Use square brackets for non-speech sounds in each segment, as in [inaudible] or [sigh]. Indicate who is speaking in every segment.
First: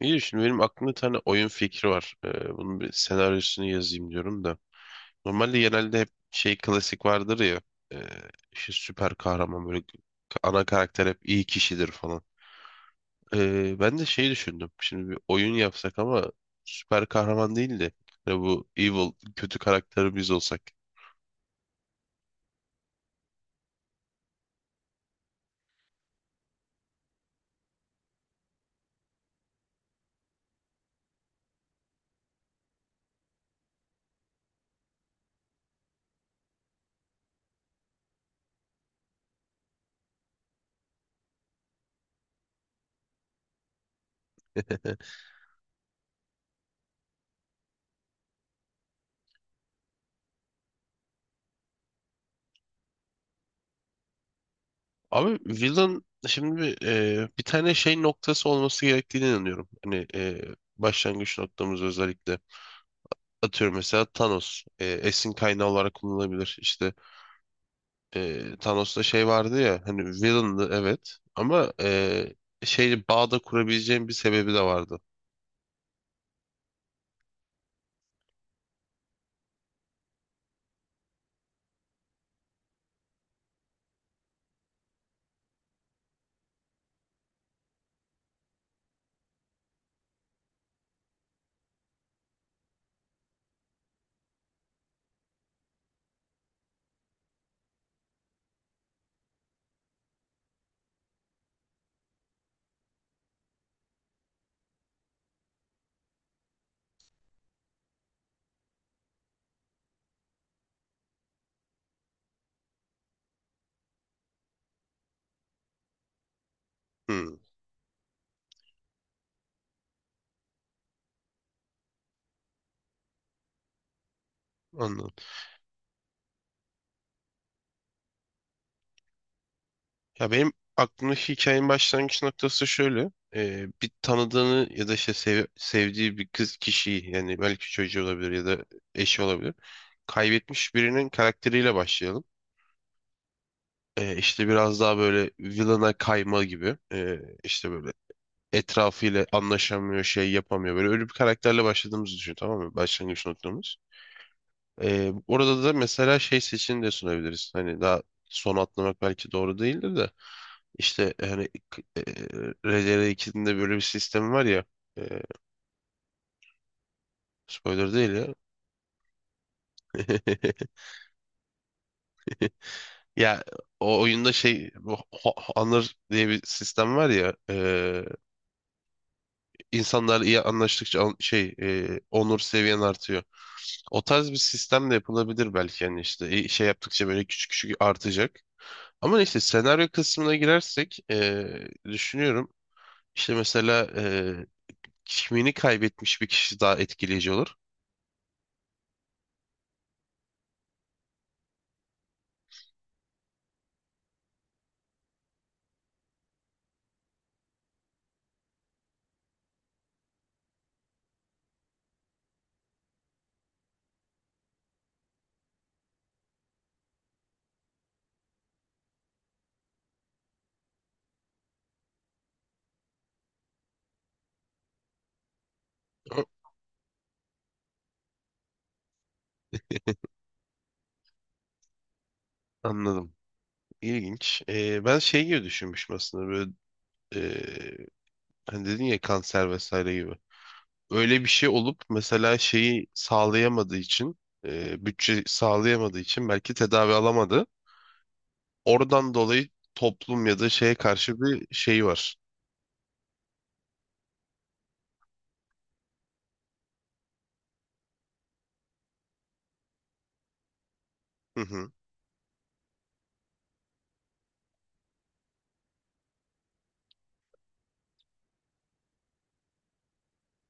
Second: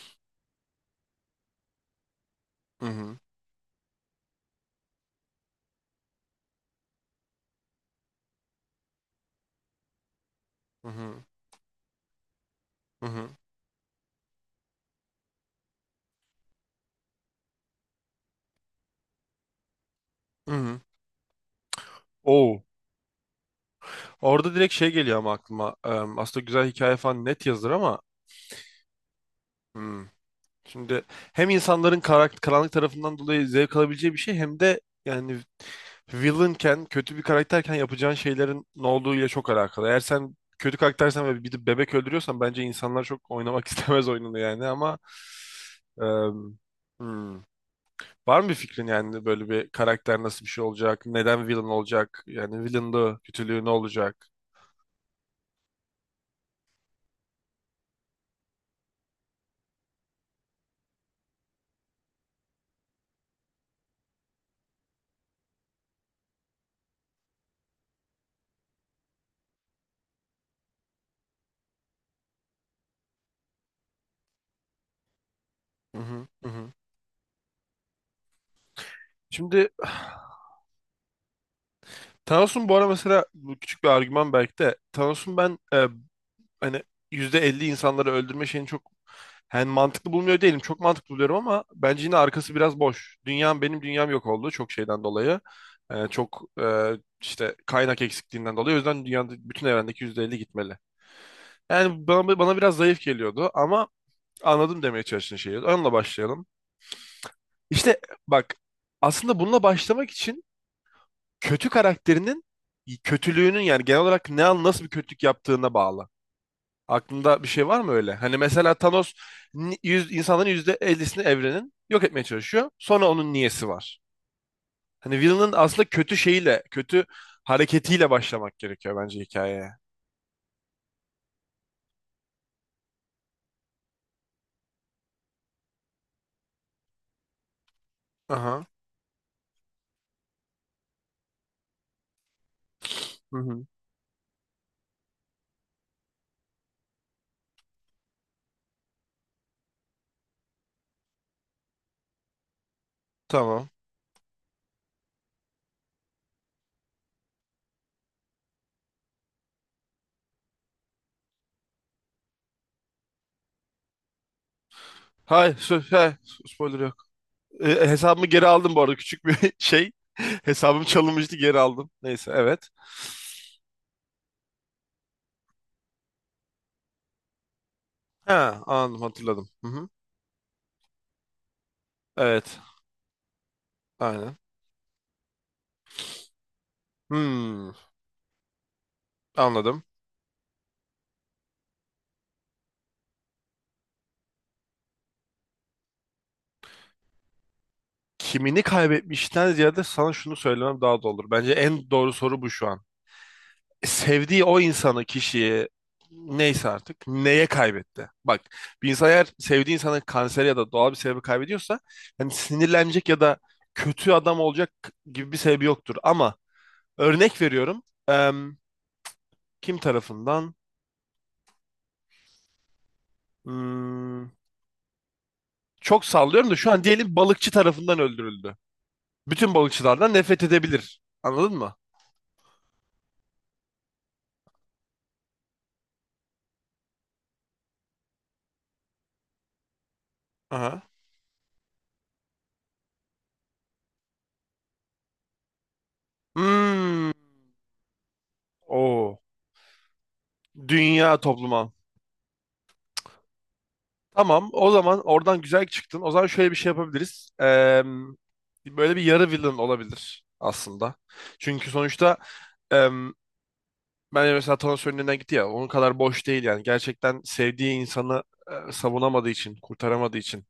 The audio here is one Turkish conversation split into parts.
Speaker 1: İyi, şimdi benim aklımda bir tane oyun fikri var. Bunun
Speaker 2: Hı
Speaker 1: bir
Speaker 2: hı.
Speaker 1: senaryosunu yazayım diyorum da. Normalde genelde hep şey klasik vardır ya. E, işte süper kahraman böyle ana
Speaker 2: Hı
Speaker 1: karakter
Speaker 2: hı.
Speaker 1: hep iyi kişidir falan.
Speaker 2: Hı hı.
Speaker 1: Ben de şey düşündüm. Şimdi bir oyun yapsak ama süper kahraman değil de hani bu evil kötü karakteri biz
Speaker 2: Hı
Speaker 1: olsak.
Speaker 2: hı. Oo. Orada direkt şey geliyor ama aklıma. Aslında güzel hikaye falan net yazılır ama hmm. Şimdi hem insanların karanlık tarafından dolayı zevk alabileceği bir şey hem de yani villainken, kötü bir karakterken yapacağın şeylerin ne olduğuyla çok alakalı. Eğer sen kötü karaktersen ve bir de bebek öldürüyorsan bence insanlar çok oynamak [laughs] istemez oyununu yani ama em, hmm. Var mı bir fikrin yani böyle bir karakter nasıl bir şey olacak? Neden villain olacak? Yani villainlığı, kötülüğü ne olacak?
Speaker 1: Abi villain şimdi bir tane şey noktası olması gerektiğine inanıyorum. Hani başlangıç noktamız özellikle. Atıyorum mesela Thanos esin kaynağı olarak kullanılabilir. İşte Thanos'ta şey vardı ya, hani villain'dı, evet, ama şey bağda kurabileceğim bir sebebi de vardı.
Speaker 2: Hı hı, hı hı. Şimdi Thanos'un bu ara mesela bu küçük bir argüman belki de Thanos'un hani %50 insanları öldürme şeyini çok yani mantıklı bulmuyor değilim. Çok mantıklı buluyorum ama bence yine arkası biraz boş. Dünyam benim dünyam yok oldu çok şeyden dolayı. E, çok e, işte kaynak eksikliğinden dolayı. O yüzden dünyada bütün evrendeki %50 gitmeli. Yani bana biraz zayıf geliyordu ama anladım demeye çalıştığın şeyi. Onunla başlayalım. İşte bak, aslında bununla başlamak için kötü karakterinin kötülüğünün, yani genel olarak ne an nasıl bir kötülük yaptığına bağlı.
Speaker 1: Hmm,
Speaker 2: Aklında bir şey var mı öyle? Hani mesela Thanos yüz, insanların yüzde ellisini evrenin yok etmeye çalışıyor. Sonra onun niyesi var.
Speaker 1: anladım.
Speaker 2: Hani villain'ın aslında kötü şeyiyle, kötü hareketiyle başlamak gerekiyor bence hikayeye.
Speaker 1: Ya benim aklımdaki hikayenin başlangıç noktası şöyle. E, bir tanıdığını ya da işte sevdiği bir kız kişiyi, yani belki çocuğu olabilir ya da
Speaker 2: Aha.
Speaker 1: eşi olabilir. Kaybetmiş birinin karakteriyle başlayalım.
Speaker 2: Hı hı.
Speaker 1: E, işte biraz daha böyle villain'a kayma gibi. E, işte böyle etrafıyla anlaşamıyor, şey yapamıyor. Böyle öyle bir karakterle başladığımızı düşün, tamam mı? Başlangıç
Speaker 2: Tamam.
Speaker 1: noktamız. Orada da mesela şey seçeneğini de sunabiliriz. Hani daha son atlamak belki doğru değildir de. İşte hani RDR2'nin de böyle bir sistemi var ya. e,
Speaker 2: Hay, sö- he, spoiler.
Speaker 1: Spoiler değil
Speaker 2: Hesabımı
Speaker 1: ya.
Speaker 2: geri aldım bu arada küçük bir [laughs] şey.
Speaker 1: [laughs]
Speaker 2: Hesabım çalınmıştı, geri aldım. Neyse, evet.
Speaker 1: Ya o oyunda şey bu honor diye bir sistem var ya.
Speaker 2: Ha, anladım, hatırladım. Hı hı.
Speaker 1: İnsanlar iyi anlaştıkça şey onur
Speaker 2: Evet,
Speaker 1: seviyen artıyor. O tarz bir
Speaker 2: aynen.
Speaker 1: sistem de yapılabilir belki, yani işte şey yaptıkça böyle küçük küçük
Speaker 2: Hmm,
Speaker 1: artacak. Ama neyse,
Speaker 2: anladım.
Speaker 1: senaryo kısmına girersek düşünüyorum işte, mesela kimliğini kaybetmiş bir kişi daha etkileyici olur.
Speaker 2: Kimini kaybetmişten ziyade sana şunu söylemem daha doğru olur. Bence en doğru soru bu şu an. Sevdiği o insanı, kişiyi, neyse artık, neye kaybetti? Bak, bir insan eğer sevdiği insanı kanser ya da doğal bir sebebi kaybediyorsa hani sinirlenecek ya da kötü adam olacak gibi bir sebebi yoktur. Ama örnek veriyorum. Kim tarafından? Hmm, çok
Speaker 1: Hı,
Speaker 2: sallıyorum da şu an, diyelim balıkçı tarafından öldürüldü. Bütün balıkçılardan nefret edebilir. Anladın mı?
Speaker 1: anladım. İlginç. E, ben şey gibi düşünmüşüm aslında, böyle e, hani dedin ya kanser vesaire gibi.
Speaker 2: Aha.
Speaker 1: Öyle bir şey olup mesela şeyi sağlayamadığı için, bütçe sağlayamadığı için belki tedavi
Speaker 2: Hmm,
Speaker 1: alamadı. Oradan
Speaker 2: o
Speaker 1: dolayı toplum ya da şeye
Speaker 2: dünya
Speaker 1: karşı bir
Speaker 2: topluma.
Speaker 1: şey var.
Speaker 2: Tamam, o zaman oradan güzel çıktın. O zaman şöyle bir şey yapabiliriz. Böyle bir yarı villain olabilir aslında.
Speaker 1: Hı
Speaker 2: Çünkü
Speaker 1: hı,
Speaker 2: sonuçta ben mesela Thanos önünden gitti ya. Onun kadar boş değil yani. Gerçekten sevdiği insanı savunamadığı için, kurtaramadığı için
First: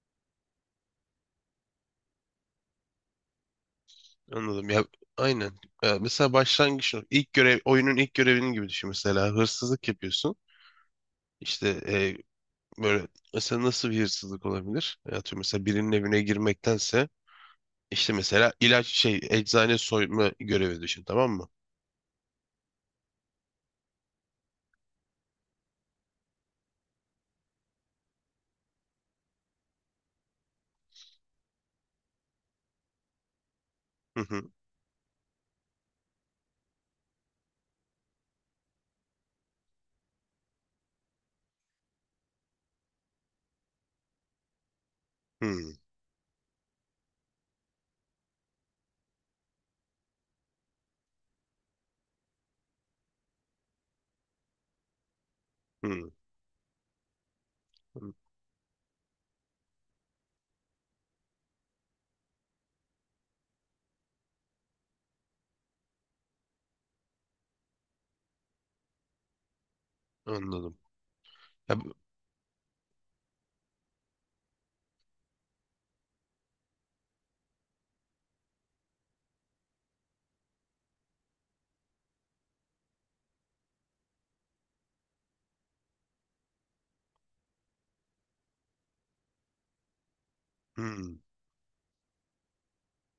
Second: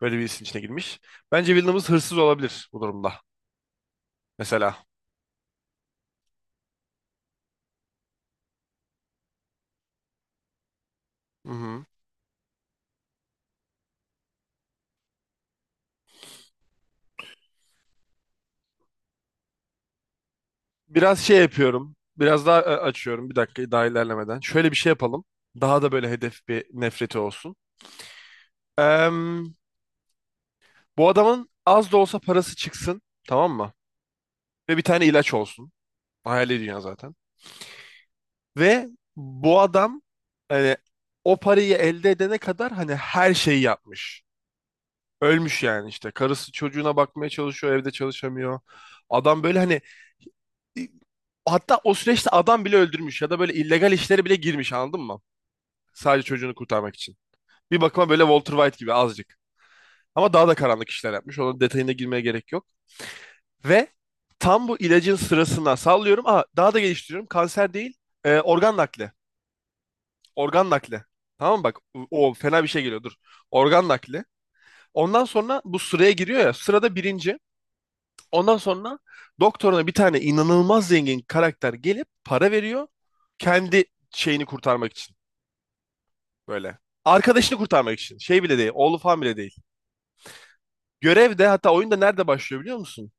Speaker 2: böyle bir işin içine girmiş. Bence Villeneuve hırsız olabilir bu durumda.
Speaker 1: anladım. Ya
Speaker 2: Mesela.
Speaker 1: aynen. Ya, mesela ilk görev, oyunun ilk görevinin gibi düşün, mesela hırsızlık yapıyorsun.
Speaker 2: Hı
Speaker 1: İşte
Speaker 2: hı.
Speaker 1: böyle mesela nasıl bir hırsızlık olabilir? Ya atıyorum mesela birinin evine girmektense, işte mesela ilaç şey, eczane soyma görevi düşün,
Speaker 2: Biraz
Speaker 1: tamam
Speaker 2: şey
Speaker 1: mı?
Speaker 2: yapıyorum. Biraz daha açıyorum. Bir dakika daha, ilerlemeden. Şöyle bir şey yapalım. Daha da böyle hedef bir nefreti olsun. Em, bu adamın az da olsa parası çıksın. Tamam mı?
Speaker 1: Hı hı.
Speaker 2: Ve bir tane ilaç olsun. Hayali dünya zaten. Ve bu adam hani o parayı elde edene kadar hani her şeyi yapmış.
Speaker 1: Hı
Speaker 2: Ölmüş yani işte. Karısı çocuğuna bakmaya çalışıyor, evde çalışamıyor. Adam böyle hani, hatta o süreçte adam bile öldürmüş ya da böyle illegal işlere bile girmiş, anladın mı?
Speaker 1: hı.
Speaker 2: Sadece çocuğunu kurtarmak için. Bir bakıma
Speaker 1: Hı,
Speaker 2: böyle Walter White gibi azıcık. Ama daha da karanlık işler yapmış. Onun detayına girmeye gerek yok. Ve tam bu ilacın sırasına, sallıyorum. Aa, daha da geliştiriyorum. Kanser değil, organ nakli. Organ
Speaker 1: anladım.
Speaker 2: nakli. Tamam mı? Bak,
Speaker 1: Ya, bu-
Speaker 2: o fena bir şey geliyor, dur. Organ nakli. Ondan sonra bu sıraya giriyor ya, sırada birinci. Ondan sonra doktoruna bir tane inanılmaz zengin karakter gelip para veriyor. Kendi şeyini kurtarmak için böyle. Arkadaşını kurtarmak için. Şey bile değil. Oğlu falan bile değil.
Speaker 1: hı.
Speaker 2: Görev de hatta oyunda nerede başlıyor biliyor musun?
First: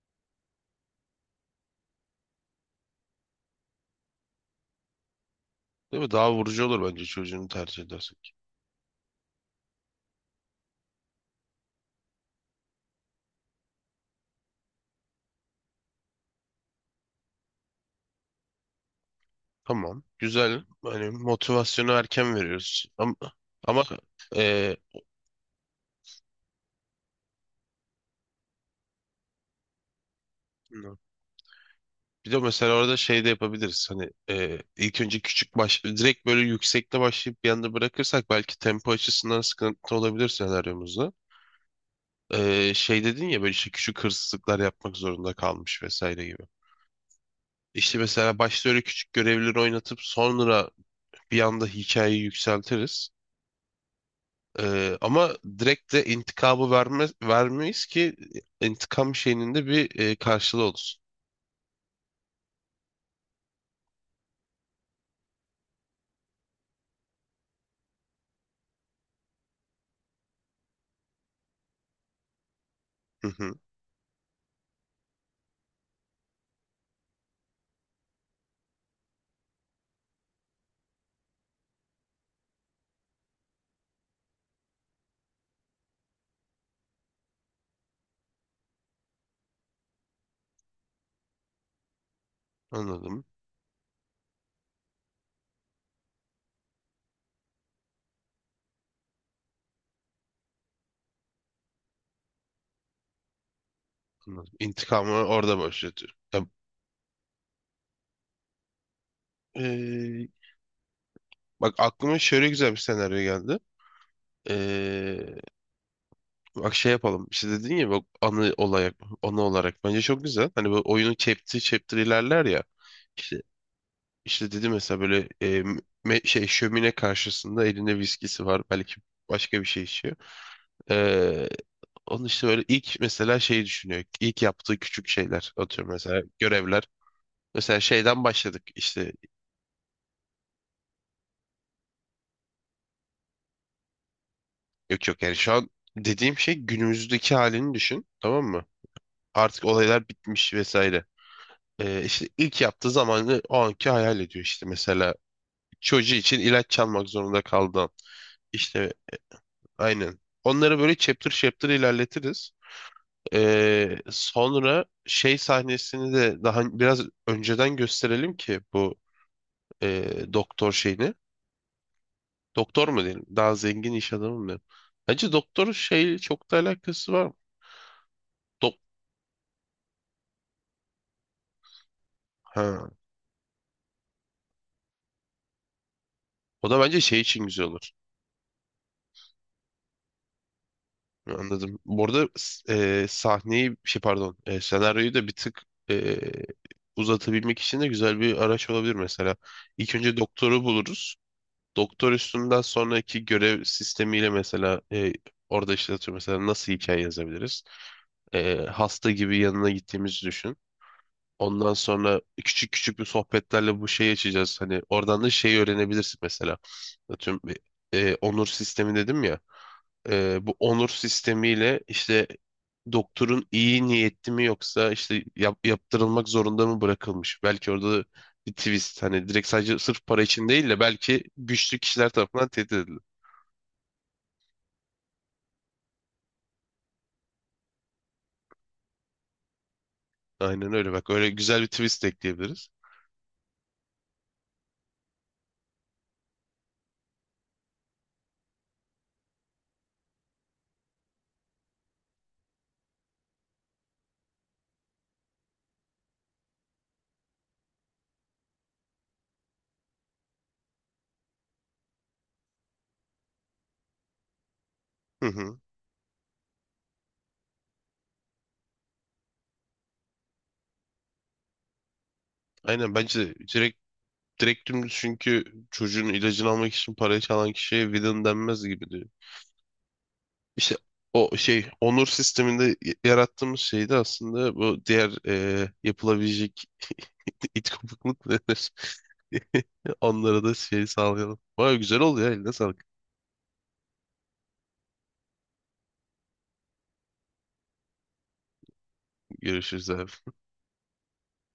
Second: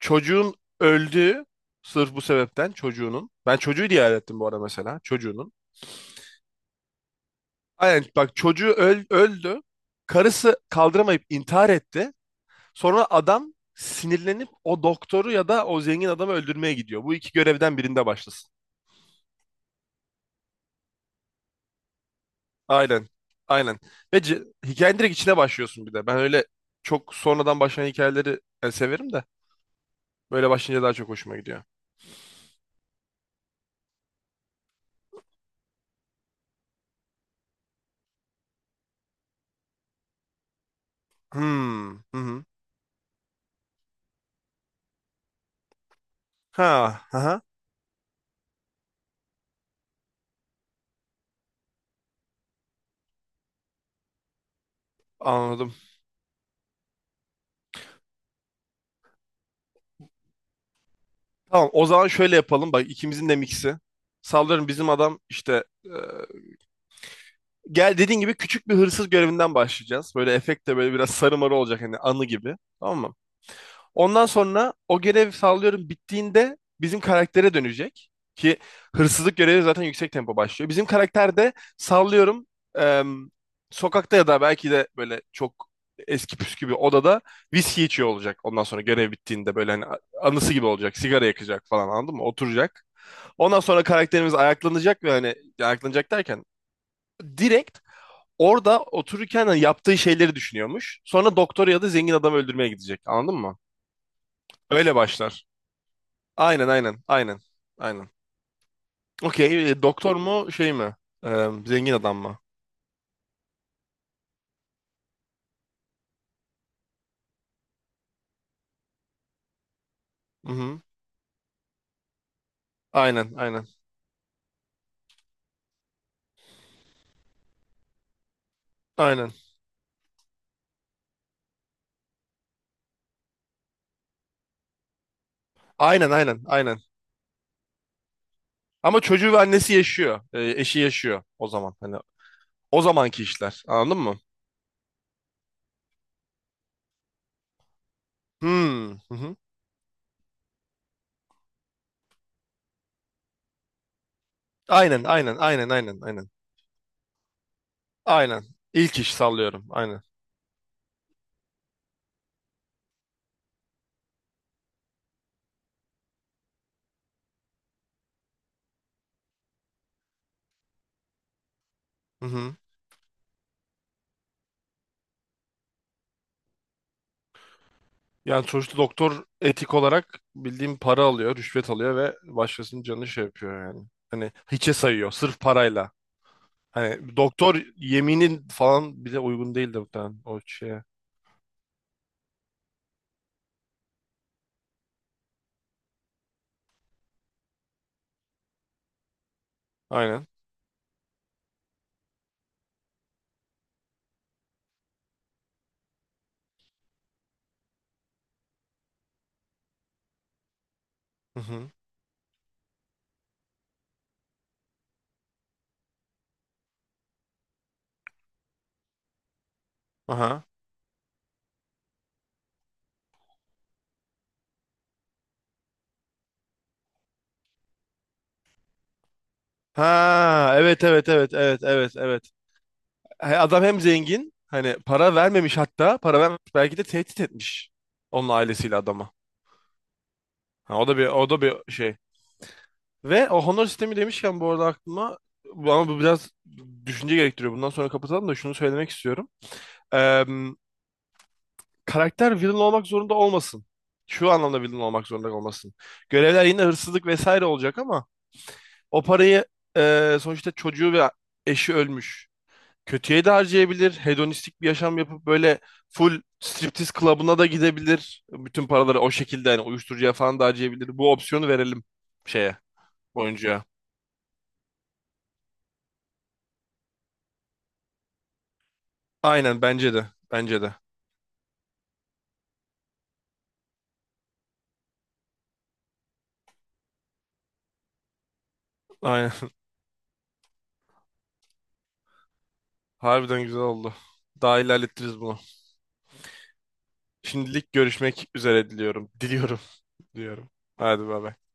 Speaker 2: Çocuğun öldüğü, sırf bu sebepten, çocuğunun. Ben çocuğu diye hayal ettim bu arada mesela. Çocuğunun.
Speaker 1: Değil mi? Daha vurucu olur bence çocuğunu tercih
Speaker 2: Aynen,
Speaker 1: edersen.
Speaker 2: bak, çocuğu öldü. Karısı kaldıramayıp intihar etti. Sonra adam sinirlenip o doktoru ya da o zengin adamı öldürmeye gidiyor. Bu iki görevden birinde başlasın.
Speaker 1: Tamam. Güzel. Hani motivasyonu erken veriyoruz.
Speaker 2: Aynen.
Speaker 1: Ama,
Speaker 2: Aynen.
Speaker 1: ama
Speaker 2: Ve
Speaker 1: e,
Speaker 2: hikayenin direkt içine başlıyorsun bir de. Ben öyle çok sonradan başlayan hikayeleri severim de. Böyle başlayınca daha çok hoşuma gidiyor.
Speaker 1: bir de mesela orada şey de yapabiliriz. Hani ilk önce küçük baş direkt böyle yüksekte başlayıp bir anda bırakırsak, belki tempo açısından sıkıntı olabilir senaryomuzda.
Speaker 2: Hmm. Hı hı.
Speaker 1: E, şey dedin ya böyle, işte küçük hırsızlıklar yapmak zorunda kalmış vesaire gibi.
Speaker 2: Ha. Hı hı.
Speaker 1: İşte mesela başta öyle küçük görevleri oynatıp sonra bir anda hikayeyi yükseltiriz. Ama
Speaker 2: Anladım.
Speaker 1: direkt de intikamı verme, vermeyiz ki intikam şeyinin de bir karşılığı olsun.
Speaker 2: Tamam, o zaman şöyle yapalım. Bak, ikimizin de miksi. Sallıyorum, bizim adam işte, gel dediğin gibi, küçük bir hırsız görevinden başlayacağız. Böyle efekt de böyle biraz sarı marı olacak, hani anı gibi. Tamam mı?
Speaker 1: Hı hı,
Speaker 2: Ondan sonra o görev, sallıyorum, bittiğinde bizim karaktere dönecek. Ki hırsızlık görevi zaten yüksek tempo başlıyor. Bizim karakter de sallıyorum em, sokakta ya da belki de böyle çok eski püskü bir odada viski içiyor olacak. Ondan sonra görev bittiğinde böyle hani anısı gibi olacak. Sigara yakacak falan, anladın mı? Oturacak.
Speaker 1: anladım,
Speaker 2: Ondan sonra karakterimiz ayaklanacak ve hani, ayaklanacak derken direkt orada otururken hani yaptığı şeyleri düşünüyormuş. Sonra doktor ya da zengin adam öldürmeye gidecek. Anladın mı?
Speaker 1: anladım.
Speaker 2: Öyle
Speaker 1: İntikamı
Speaker 2: başlar.
Speaker 1: orada başlatıyor. Ya,
Speaker 2: Aynen aynen aynen aynen. Okey, doktor
Speaker 1: e,
Speaker 2: mu şey mi?
Speaker 1: bak
Speaker 2: Zengin adam
Speaker 1: aklıma
Speaker 2: mı?
Speaker 1: şöyle güzel bir senaryo geldi. Ee, Bak şey yapalım. İşte dedin ya bak, anı olarak, anı olarak bence çok güzel. Hani böyle
Speaker 2: Hı-hı.
Speaker 1: oyunu chapter chapter ilerler ya.
Speaker 2: Aynen
Speaker 1: İşte,
Speaker 2: aynen
Speaker 1: işte dedi mesela böyle şey, şömine karşısında elinde viskisi var, belki
Speaker 2: aynen
Speaker 1: başka bir şey içiyor. Onun işte böyle ilk mesela şeyi düşünüyor. İlk yaptığı küçük şeyler. Atıyorum
Speaker 2: aynen
Speaker 1: mesela
Speaker 2: aynen aynen.
Speaker 1: görevler. Mesela şeyden başladık
Speaker 2: Ama
Speaker 1: işte.
Speaker 2: çocuğu ve annesi yaşıyor. Eşi yaşıyor o zaman. Hani o zamanki işler, anladın mı?
Speaker 1: Yok yok, yani şu an dediğim şey günümüzdeki halini düşün. Tamam mı?
Speaker 2: Hmm. Hı-hı.
Speaker 1: Artık olaylar bitmiş vesaire. İşte ilk yaptığı zamanı o anki hayal ediyor işte.
Speaker 2: Aynen
Speaker 1: Mesela
Speaker 2: aynen aynen aynen
Speaker 1: çocuğu
Speaker 2: aynen.
Speaker 1: için ilaç çalmak zorunda kaldı.
Speaker 2: Aynen.
Speaker 1: İşte
Speaker 2: İlk iş sallıyorum, aynen.
Speaker 1: aynen. Onları böyle chapter chapter ilerletiriz. Sonra şey sahnesini de daha biraz önceden gösterelim ki bu doktor şeyini.
Speaker 2: Hı-hı.
Speaker 1: Doktor mu diyelim? Daha zengin iş adamı mı diyelim? Bence doktorun şeyle çok da alakası var mı?
Speaker 2: Yani
Speaker 1: Dok,
Speaker 2: sonuçta doktor etik olarak bildiğim para alıyor, rüşvet alıyor ve başkasının
Speaker 1: ha.
Speaker 2: canını şey yapıyor yani. Hani hiçe sayıyor sırf parayla.
Speaker 1: O da bence
Speaker 2: Hani
Speaker 1: şey için
Speaker 2: doktor
Speaker 1: güzel olur.
Speaker 2: yeminin falan bize uygun değildi muhtemelen o şeye.
Speaker 1: Anladım. Bu arada sahneyi şey, pardon, senaryoyu da bir tık e, uzatabilmek için de güzel bir araç olabilir mesela. İlk önce
Speaker 2: Aynen.
Speaker 1: doktoru buluruz. Doktor üstünden sonraki görev sistemiyle mesela orada işte atıyorum mesela nasıl hikaye yazabiliriz? E, hasta gibi yanına gittiğimizi düşün.
Speaker 2: Hı hı.
Speaker 1: Ondan sonra küçük küçük bir sohbetlerle bu şeyi açacağız. Hani oradan da şeyi öğrenebilirsin mesela. Atıyorum onur sistemi dedim ya. E,
Speaker 2: Aha.
Speaker 1: bu onur sistemiyle işte doktorun iyi niyetli mi yoksa işte yaptırılmak zorunda mı bırakılmış? Belki orada bir twist, hani direkt sadece sırf para için
Speaker 2: Ha,
Speaker 1: değil de
Speaker 2: evet evet
Speaker 1: belki
Speaker 2: evet evet
Speaker 1: güçlü
Speaker 2: evet
Speaker 1: kişiler
Speaker 2: evet.
Speaker 1: tarafından tehdit edildi.
Speaker 2: He, adam hem zengin, hani para vermemiş, hatta para vermemiş, belki de tehdit etmiş onun ailesiyle adama.
Speaker 1: Aynen
Speaker 2: Ha, o
Speaker 1: öyle
Speaker 2: da bir,
Speaker 1: bak. Öyle
Speaker 2: o da
Speaker 1: güzel bir
Speaker 2: bir şey.
Speaker 1: twist de ekleyebiliriz.
Speaker 2: Ve o honor sistemi demişken bu arada aklıma, ama bu biraz düşünce gerektiriyor. Bundan sonra kapatalım da şunu söylemek istiyorum. Karakter villain olmak zorunda olmasın. Şu anlamda villain olmak zorunda olmasın. Görevler yine hırsızlık vesaire olacak ama o parayı, sonuçta çocuğu ve eşi ölmüş, kötüye de harcayabilir. Hedonistik bir yaşam
Speaker 1: Hı
Speaker 2: yapıp
Speaker 1: hı.
Speaker 2: böyle full striptiz klubuna da gidebilir. Bütün paraları o şekilde yani uyuşturucuya falan da harcayabilir. Bu opsiyonu verelim şeye,
Speaker 1: Aynen bence de,
Speaker 2: oyuncuya.
Speaker 1: direkt dümdüz, çünkü çocuğun ilacını almak için parayı çalan kişiye villain denmez gibi diyor.
Speaker 2: Aynen, bence de. Bence de.
Speaker 1: İşte o şey onur sisteminde yarattığımız şey de aslında bu diğer yapılabilecek [laughs] it kopukluk denir.
Speaker 2: Aynen.
Speaker 1: [laughs] Onlara da şey sağlayalım. Vay güzel oldu ya, eline sağlık.
Speaker 2: [laughs] Harbiden güzel oldu. Daha ilerletiriz bunu. Şimdilik görüşmek üzere diliyorum. Diliyorum
Speaker 1: Görüşürüz abi.
Speaker 2: [laughs] diyorum. Hadi bay bay.